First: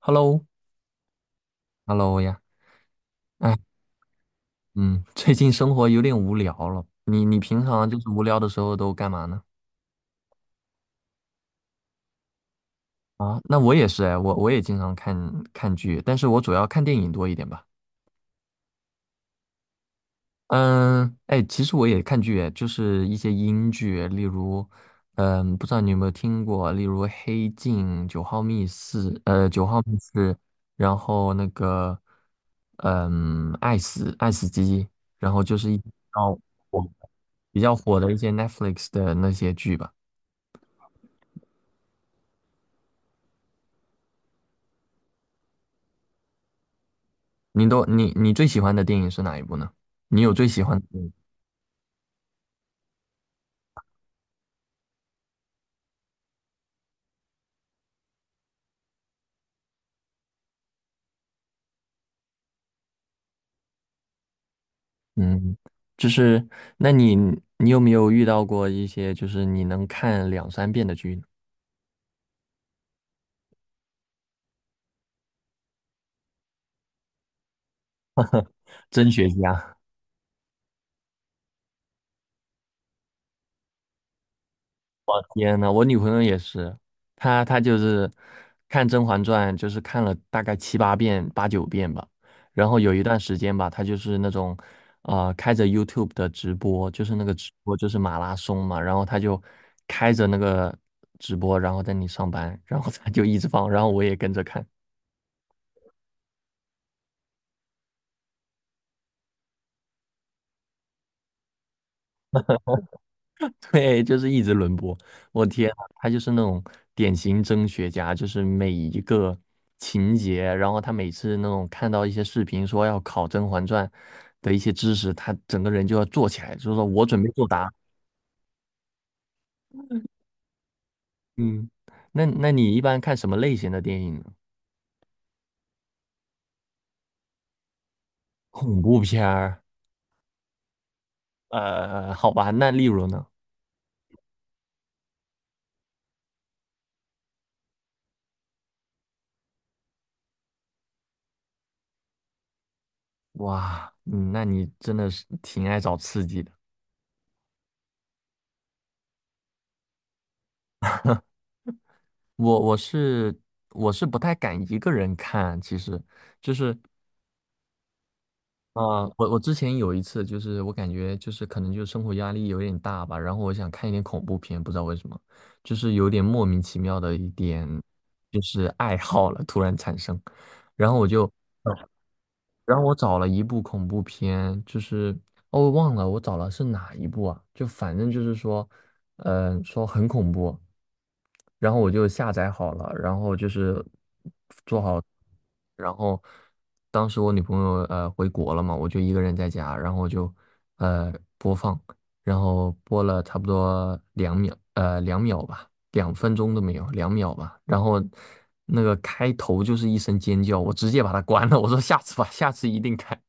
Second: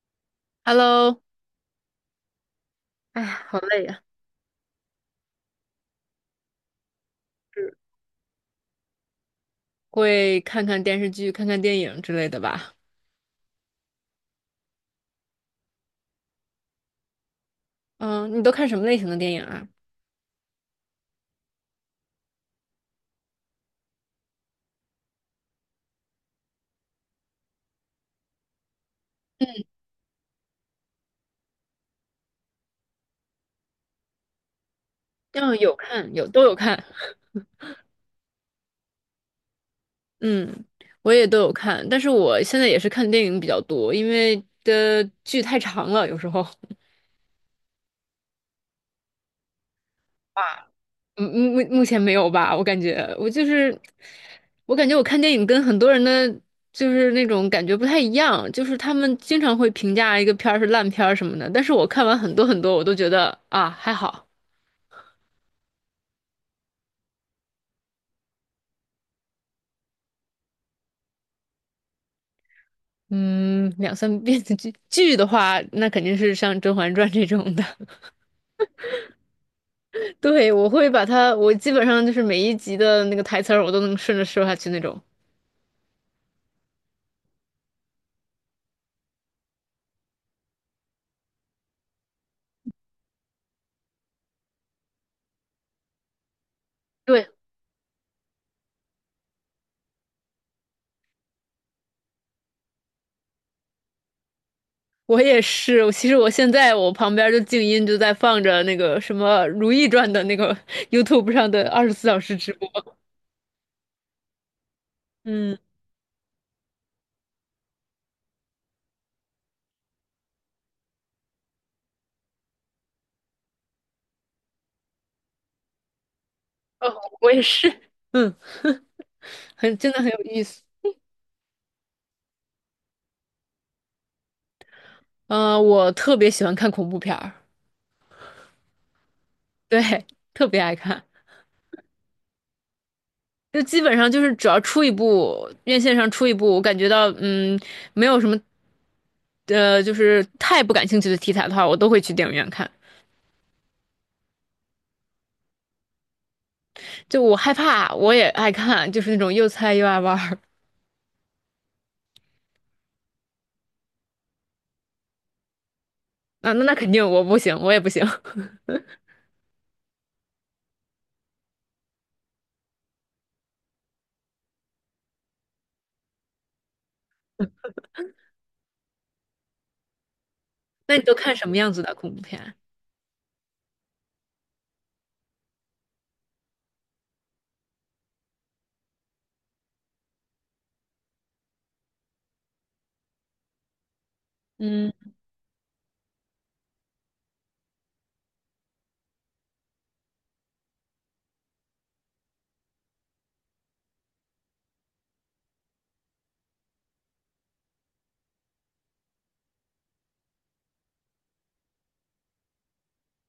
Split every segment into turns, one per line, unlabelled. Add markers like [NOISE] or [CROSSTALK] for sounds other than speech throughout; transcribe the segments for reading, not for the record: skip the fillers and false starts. Hello，
Hello，
Hello 呀，
哎呀，
哎，
好累呀！
嗯，[LAUGHS] 最近生活有点无聊了。你平
是
常就是无聊的时候都干嘛呢？
会看看电视剧、看看电影之类的吧？
啊，那我也是哎，我也经常看剧，但是我主要看电影多一点吧。
嗯，你都看什么类型的电影啊？
嗯，哎，其实我也看剧哎，就是一些英剧，例如，嗯，不知道你有没有听过，例如《黑镜》《九号密室》，然后那个，嗯，《爱死爱死机》，然后就
嗯，
是
有看，
哦。
都有看。
比较火的一些 Netflix 的那些剧吧。
嗯，我也都有看，但是我现在也是看电影比较多，因为的剧太长了，有时候。
你都你你最喜欢的电影是哪一部呢？你有最喜
哇
欢的电影。
[LAUGHS] 嗯，目前没有吧？我感觉我就是，我感觉我看电影跟很多人的就是那种感觉不太一样，就是他们经常会评价一个片儿是烂片儿什么的，但是我看完很多很多，我都觉得啊还好。
嗯，就是那你有没有遇到过一些就是你能看两三遍的剧呢？
嗯，两三遍的剧的话，那肯定是像《甄嬛传》这种的。
真学家。
[LAUGHS] 对，我会把它，我基本上就是每一集的那个台词儿，我都能顺着说下去那种。
天呐，我女朋友也是，她就是看《甄嬛传》，就是看了大概七八遍、八九遍吧。然后有一段时间吧，她就是那种，开着 YouTube 的直播，就是那
对，
个直播就是马拉松嘛，然后她就开着那个直播，然后在那里上班，然后她就一直放，然后我也跟着看，
我也是，我其实我现在我旁边儿就静音就在放着那个什么《如懿传》的那个 [LAUGHS] YouTube 上的24小时直播。
[LAUGHS] 对，就是一直轮播。我
嗯，
天啊，他就是那种典型真学家，就是每一个情节，然后他每次那种看到一些视频说要考《甄嬛传》的一些知识，他整个人就要坐起来，就说
哦，
我准备
我也
作
是。
答。
嗯，[LAUGHS] 真的很有意思。
嗯，那你一般看什么类型的电影呢？
嗯、我特别喜欢看恐怖片儿，
恐怖片儿。
对，特别爱看。
好吧，那例如呢？
就基本上就是只要出一部，院线上出一部，我感觉到没有什么，就是太不感兴趣的题材的话，我都会去电影院看。
哇，那你真的是挺爱找刺激的。
就我害怕，我也爱看，就是那种又菜又爱玩儿
我我是我是不太敢一个人看，其实。
啊。那
是。
肯定我不行，我也不行。[LAUGHS]
啊，我之前有一次，就是我感觉就是可能就是生活压力有点大吧，然后我想看一点恐怖片，不知道为什么，就是有点莫名其妙的一点就是爱好了，突然产生，然
那
后
你
我
都
就，
看什么
呃
样子的恐怖片？
然后我找了一部恐怖片，就是哦我忘了我找了是哪一部啊，就反正就是说，呃，说很恐怖，然后我就下载好了，然后就是。
嗯，
然后当时我女朋友回国了嘛，我就一个人在家，然后我就呃播放，然后播了差不多两秒，两秒吧，2分钟都没有，两秒吧。然后那个开头就是一声尖叫，我直接把它关了，我说下次吧，下次一定看。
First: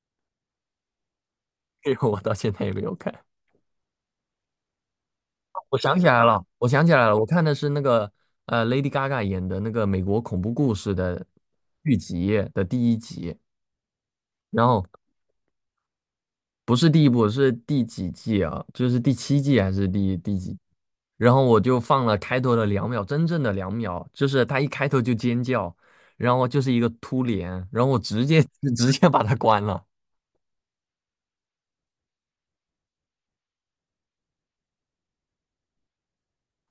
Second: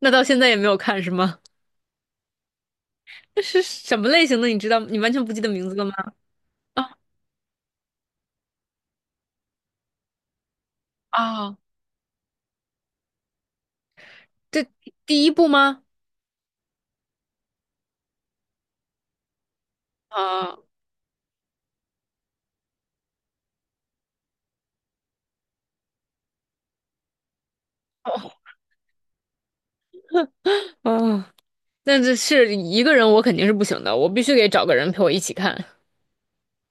那到现在也没有看是吗？
结果我到现在也没有看。
[LAUGHS] 那是什么类型的？你知道？你完全不记得名字
我
了吗？
想起来了，我想
啊
起来了，我看的是那个Lady Gaga 演的那个美国恐怖故事的
啊，
剧集的第一集，然
这
后。
第一部吗？
不是第一部，是第几季啊？就是第七季还是第几？
啊
然后我就放了开头的两秒，真正的两秒，就是他一开头就尖叫，然后就是一个突脸，然后我直接
哦
[LAUGHS] 直接把它关了。
哦。但这是一个人，我肯定是不行的，我必须得找个人陪我一起看。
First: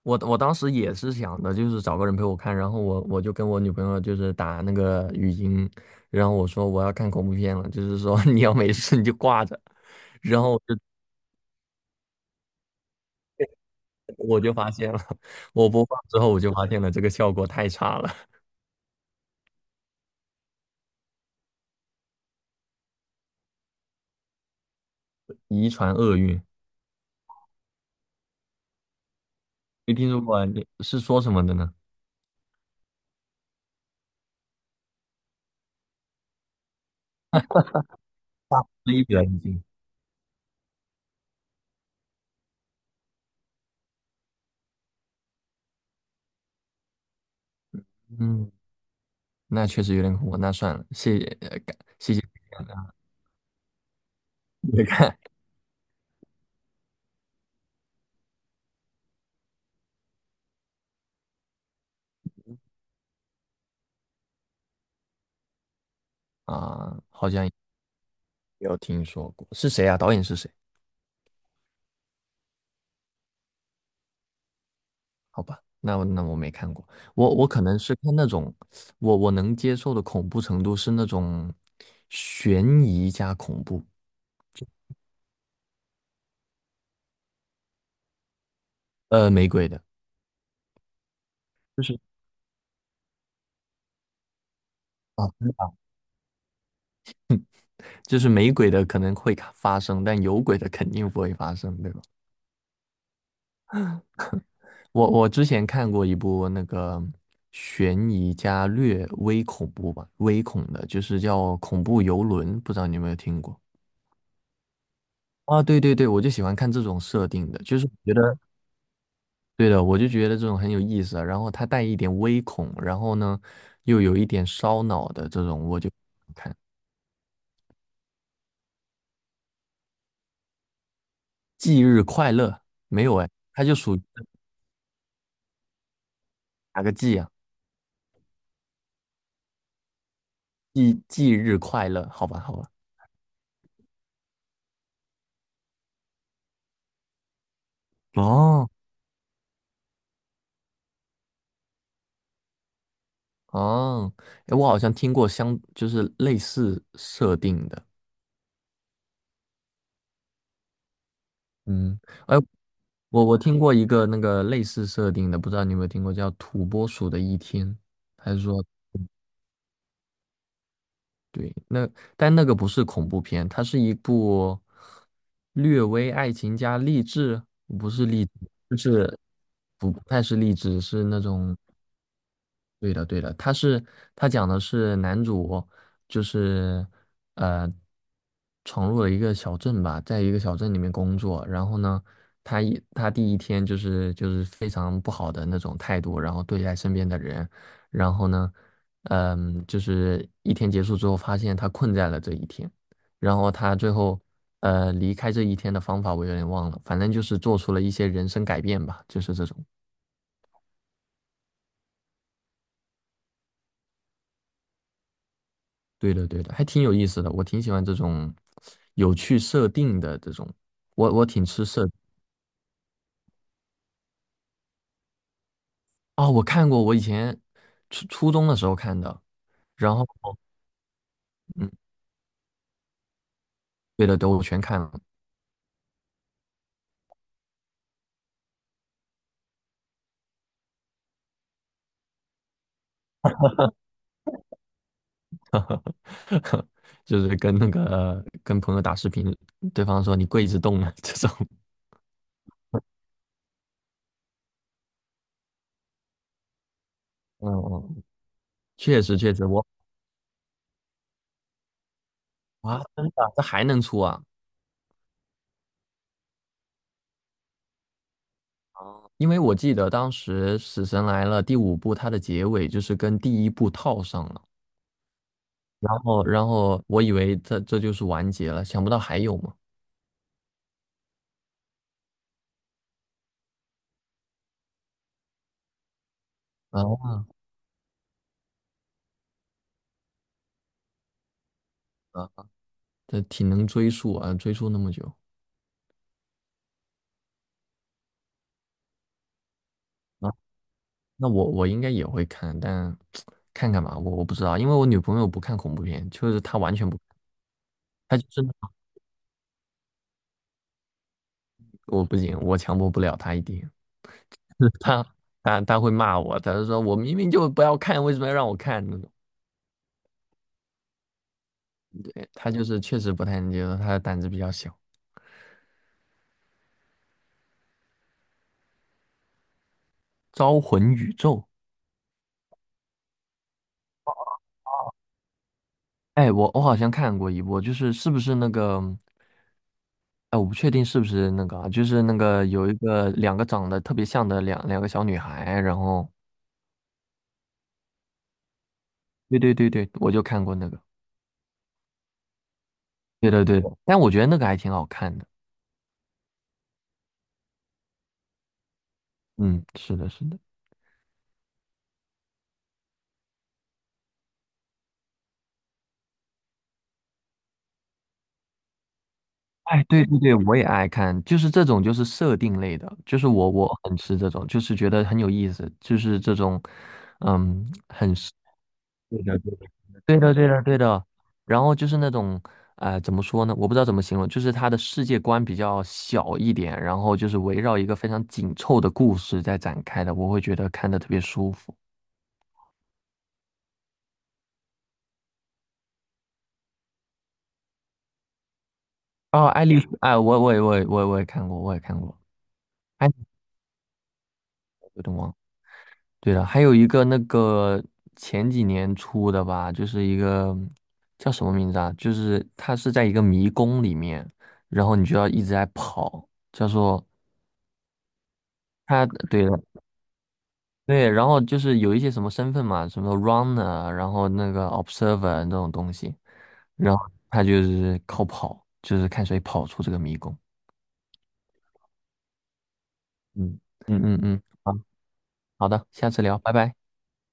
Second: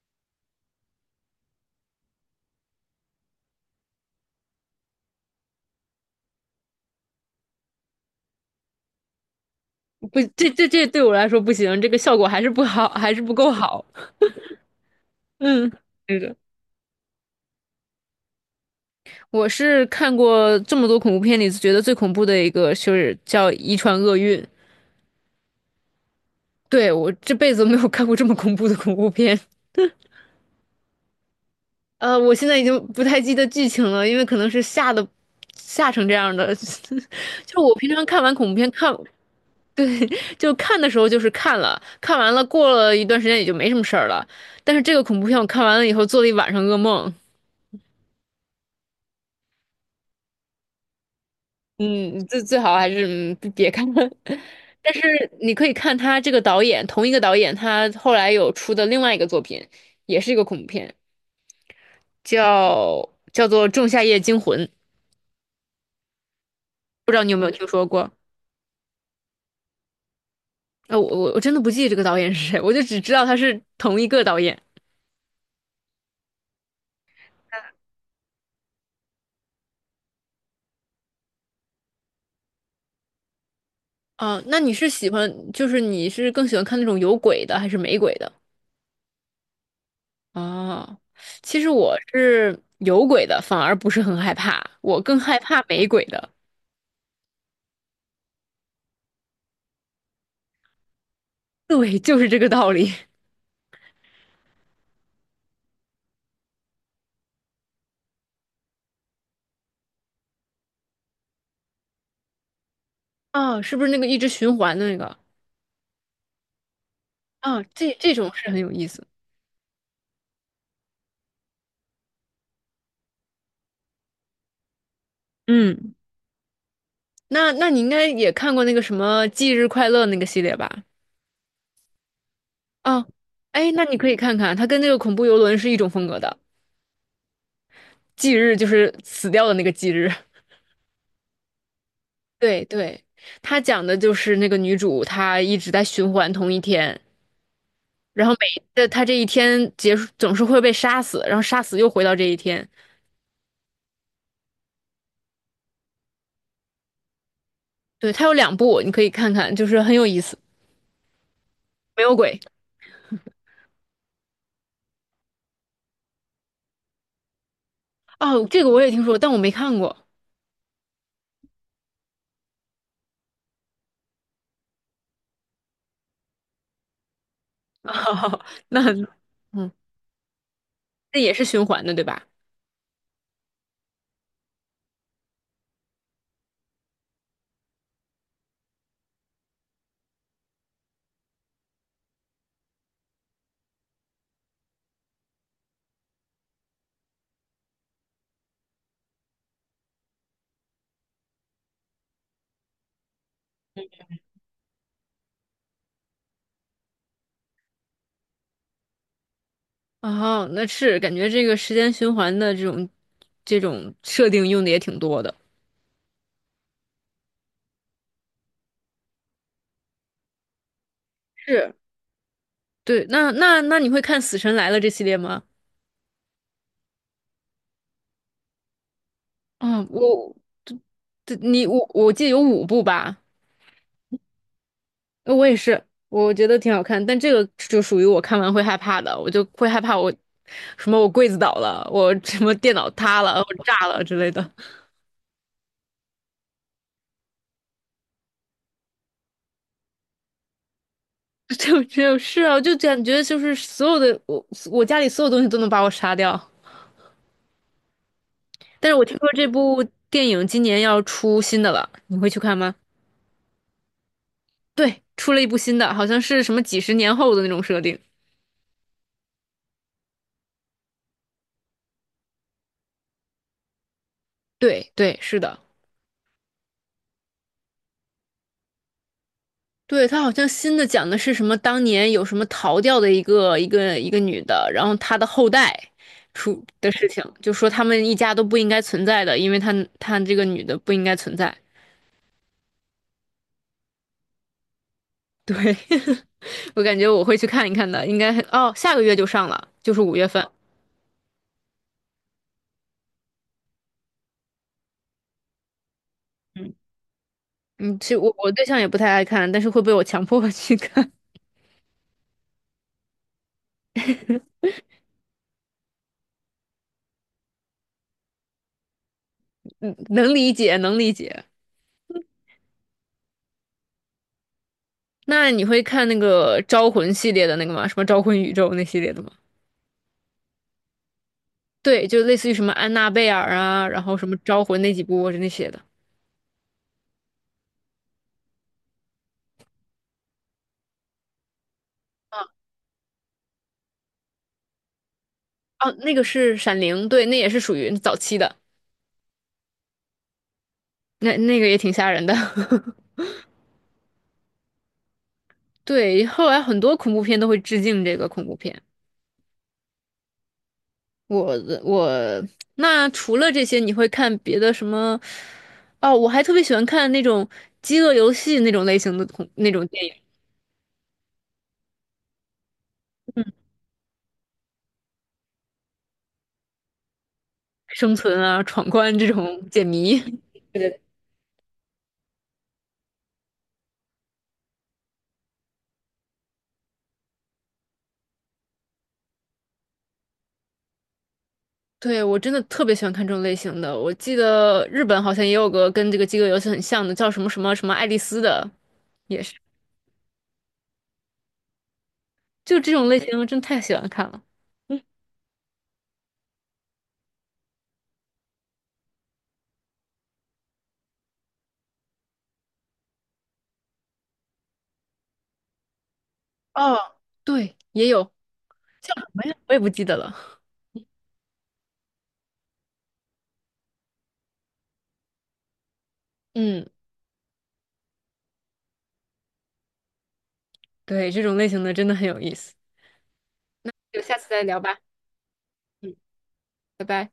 我当时也是想的，就是找个人陪我看，然后我就跟我女朋友就是打那个语音，然后我说我要看恐怖片了，就是说 [LAUGHS] 你要没事你就挂着，
不，
然
这
后我
这
就
这对我来说不行，这个效果还是不好，还是不够好。
我就发现了，我
嗯，
播放之
对
后
的，
我就发现了这个效果太差了，
我是看过这么多恐怖片里觉得最恐怖的一个，就是叫《遗传厄运》。
[LAUGHS] 遗传厄运。
对我这辈子没有看过这么恐怖的恐怖片。
没听说过啊，你是说什么的呢？
我现在已经不太记得剧情了，因为可能是吓成这样的。[LAUGHS] 就我平常看完恐怖片，
是
看
一表人精。
[LAUGHS] 对，就看的时候就是看了，看完了过了一段时间也就没什么事儿了。但是这个恐怖片我看完了以后做了一晚上噩梦，
嗯，那确实有点恐怖，那算了，谢谢，感谢
嗯，最好还是别看了。[LAUGHS]
你
但
看
是你可以看他这个导演，同一个导演，他后来有出的另外一个作品，也是一个恐怖片，叫做《仲夏夜惊魂》，
[LAUGHS] 啊，
不知道
好
你有
像
没
也
有听说过？
没有听说过，是谁啊？导演是谁？
那我真的不记得这个导演是谁，我就只知道他是同一个导演。
好吧，那我那我没看过，我可能是看那种，我能接受的恐怖程度是那种悬疑加恐怖，
啊，那你是喜欢，就是你是更喜欢看那种有鬼的还是没鬼的？
没鬼的，
哦，其实
就
我
是
是有鬼的，反而不是很害怕，我更
啊，
害
真的
怕
啊
没鬼的。
就是没鬼的可能会发生，但有鬼的肯定不会发生，对
对，
吧？
就是这个道理。[LAUGHS]
我之前看过一部那个悬疑加略微恐怖吧，微恐的，就是叫《恐怖游轮》，不知道你有没有听过？
啊，是不是那个一直循环的那个？
啊，对对对，我就喜欢看这种设定的，
啊，
就是我
这
觉
这种
得
是很有意思。
对的，我就觉得这种很有意思啊。然后它带一点微恐，然后呢又有一点烧脑的这种，我就
嗯，
看
那你应该也看过那个什么《忌日快乐》那个系列吧？
《忌日快乐》没
啊，
有哎，它
哎，
就
那
属
你
于
可以看看，它跟那个恐怖游轮是一种风格的。
哪个忌啊？
忌日就是死掉的那个忌日。
忌日快乐，好吧
[LAUGHS]
好
对
吧。
对，它讲的就是那个女主她一直在循环同一天，然后
哦，
他这一天结束总是会被杀死，然后杀死又回到这一天。
哦，哎，我好像听过相，就是类似设定的，
对，他有两部，你可以看看，就是很有意思。
嗯，
没有
哎，
鬼
我听过一个那个类似设定的，不知道你有没有听过，叫《土拨鼠的一天》，还是
哦，
说
这个我也听说，但我没看过。
对，那但那个不是恐怖片，它是一部略微爱情加励志，不是励志，
哦 [LAUGHS]
就
那
是
嗯，
不太是励志，是那
那也是
种
循环的，对吧？
对的，对的，他讲的是男主，就是呃，闯入了一个小镇吧，在一个小镇里面工作，然后呢，他第一天就是非常不好的那种态度，然后对待身边的人，然后呢，嗯，就是一天结束之后，发现他困在了这一天，然后他最后离开这一天的方法我有点忘了，反正就是做出了一些人生改变吧，就是这种。
哦，那是感觉这个时间循环的这种设定用的也挺多的。
对的，对的，还挺有意思的，我挺喜欢这种有趣设定的这种，我挺吃
是，
设
对，那你会看《死神来了》这系列吗？
啊，我看过，我以前初中的时候看的，
嗯，
然后
我，这这，你
嗯，
我我记得有五部吧。
对的，对，我全看了，
我也是，我觉得挺好看，但这个就属于我看完会害怕的，我就会害怕我什么我柜子倒了，我什么电脑塌了，我炸了之类的。[LAUGHS]
[LAUGHS] 就是跟那个跟朋友打视频，对方说你跪着动了这种。
就是啊，就感觉就是所有的我家里所有东西都能把我杀掉。
嗯嗯
但是
确
我
实
听说
确实，
这
我
部电影今年要出新的了，你会去看吗？
啊，真的啊，这还能出啊？
对，出了一部新的，好像是什么几十年后的那种设定。
因为我记得当时《死神来了》第五部，它的结尾就是跟第一部套上了，
对对，是的。
然后我以为这就是完结了，想不到还有嘛。
对，他好像新的讲的是什么？当年有什么逃掉的一个女的，然后她的后代出的事
啊，
情，就说他们一家都不应该存在的，因为她这个女的不应该存在。
啊这挺能追溯啊，追溯那么久
对，[LAUGHS] 我感觉我会去看一看的，应该哦，下个月就上了，就是五月
啊。
份。
那我应该也会看，但看看吧，我不知道，因为我女朋友不看恐怖片，就是她
嗯
完全不，
嗯，其
她
实
就
我
是那
我对
种
象也不太爱看，但是会被我强迫去看，
我不行，我强迫不了她一点，[LAUGHS] 她她会骂我，她就说我明明就不要看，为什么要让我看呢？
[LAUGHS] 嗯，能理解，能理解。
他就是确实不太能接受，他的胆子比较小。
那你会看那个《招魂》系列的那个吗？什么《招魂宇宙》那系列的吗？
招魂宇宙，
对，就类似于什么安娜贝尔啊，然后什么招魂那几部那些的。
哎，我好像看过一部，就是是不是那个，哎，我不确定是不是那个啊，就是那个有一个两个长得特别像的两个小女孩，然
哦，
后
那个是《闪灵》，对，那也是属于早期的，
对对对对，我就看过那个，
那那个也挺吓人的。[LAUGHS]
对对对，但我觉得那个还挺好看的，
对，后来很多恐怖片都会致敬这个恐怖片。
嗯，是的，是的。
我我那除了这些，你会看别的什么？哦，我还特别喜欢看那种饥饿游戏那种类型的那
哎，
种电
对
影，
对对，我也爱看，就是这种就是设定类的，就是我很吃这种，就是觉得很有意思，就是这种，嗯，
生存啊、闯关这种解
对
谜。
的对的
[LAUGHS]
对。
对。
然后就是那种，呃，怎么说呢？我不知道怎么形容，就是他的世界观比较小一点，然后就是围绕一个非常紧凑的故事在展开的，我会觉得看的特别舒服。
对，我真的特别喜欢看这种类型的。我记得日本好像也有个跟这个饥饿游戏很像的，叫什么什么什么爱丽丝的，也
哦，
是，
爱丽丝，哎，我也看过，我也看过，
就这
哎，
种类型，我真太喜欢看了。
有
嗯，
点忘了对了，还有一个那个前几年出的吧，就是一个叫什么名字啊？就是它是在一个迷宫里面，然后你就要一直在跑，叫
哦，
做
对，也有
它，
叫什么
对
呀？
了，
我也不记得了。
对，然后就是有一些什么身份嘛，什么 runner，啊然后那个 observer 这种东西，
嗯，
然后他就是靠跑，就是看谁跑出这个迷宫。
对，这种类型的真的很有意思。
嗯嗯嗯
就下
嗯，
次再
好
聊吧。
好的，下
嗯，
次聊，拜拜。
拜拜。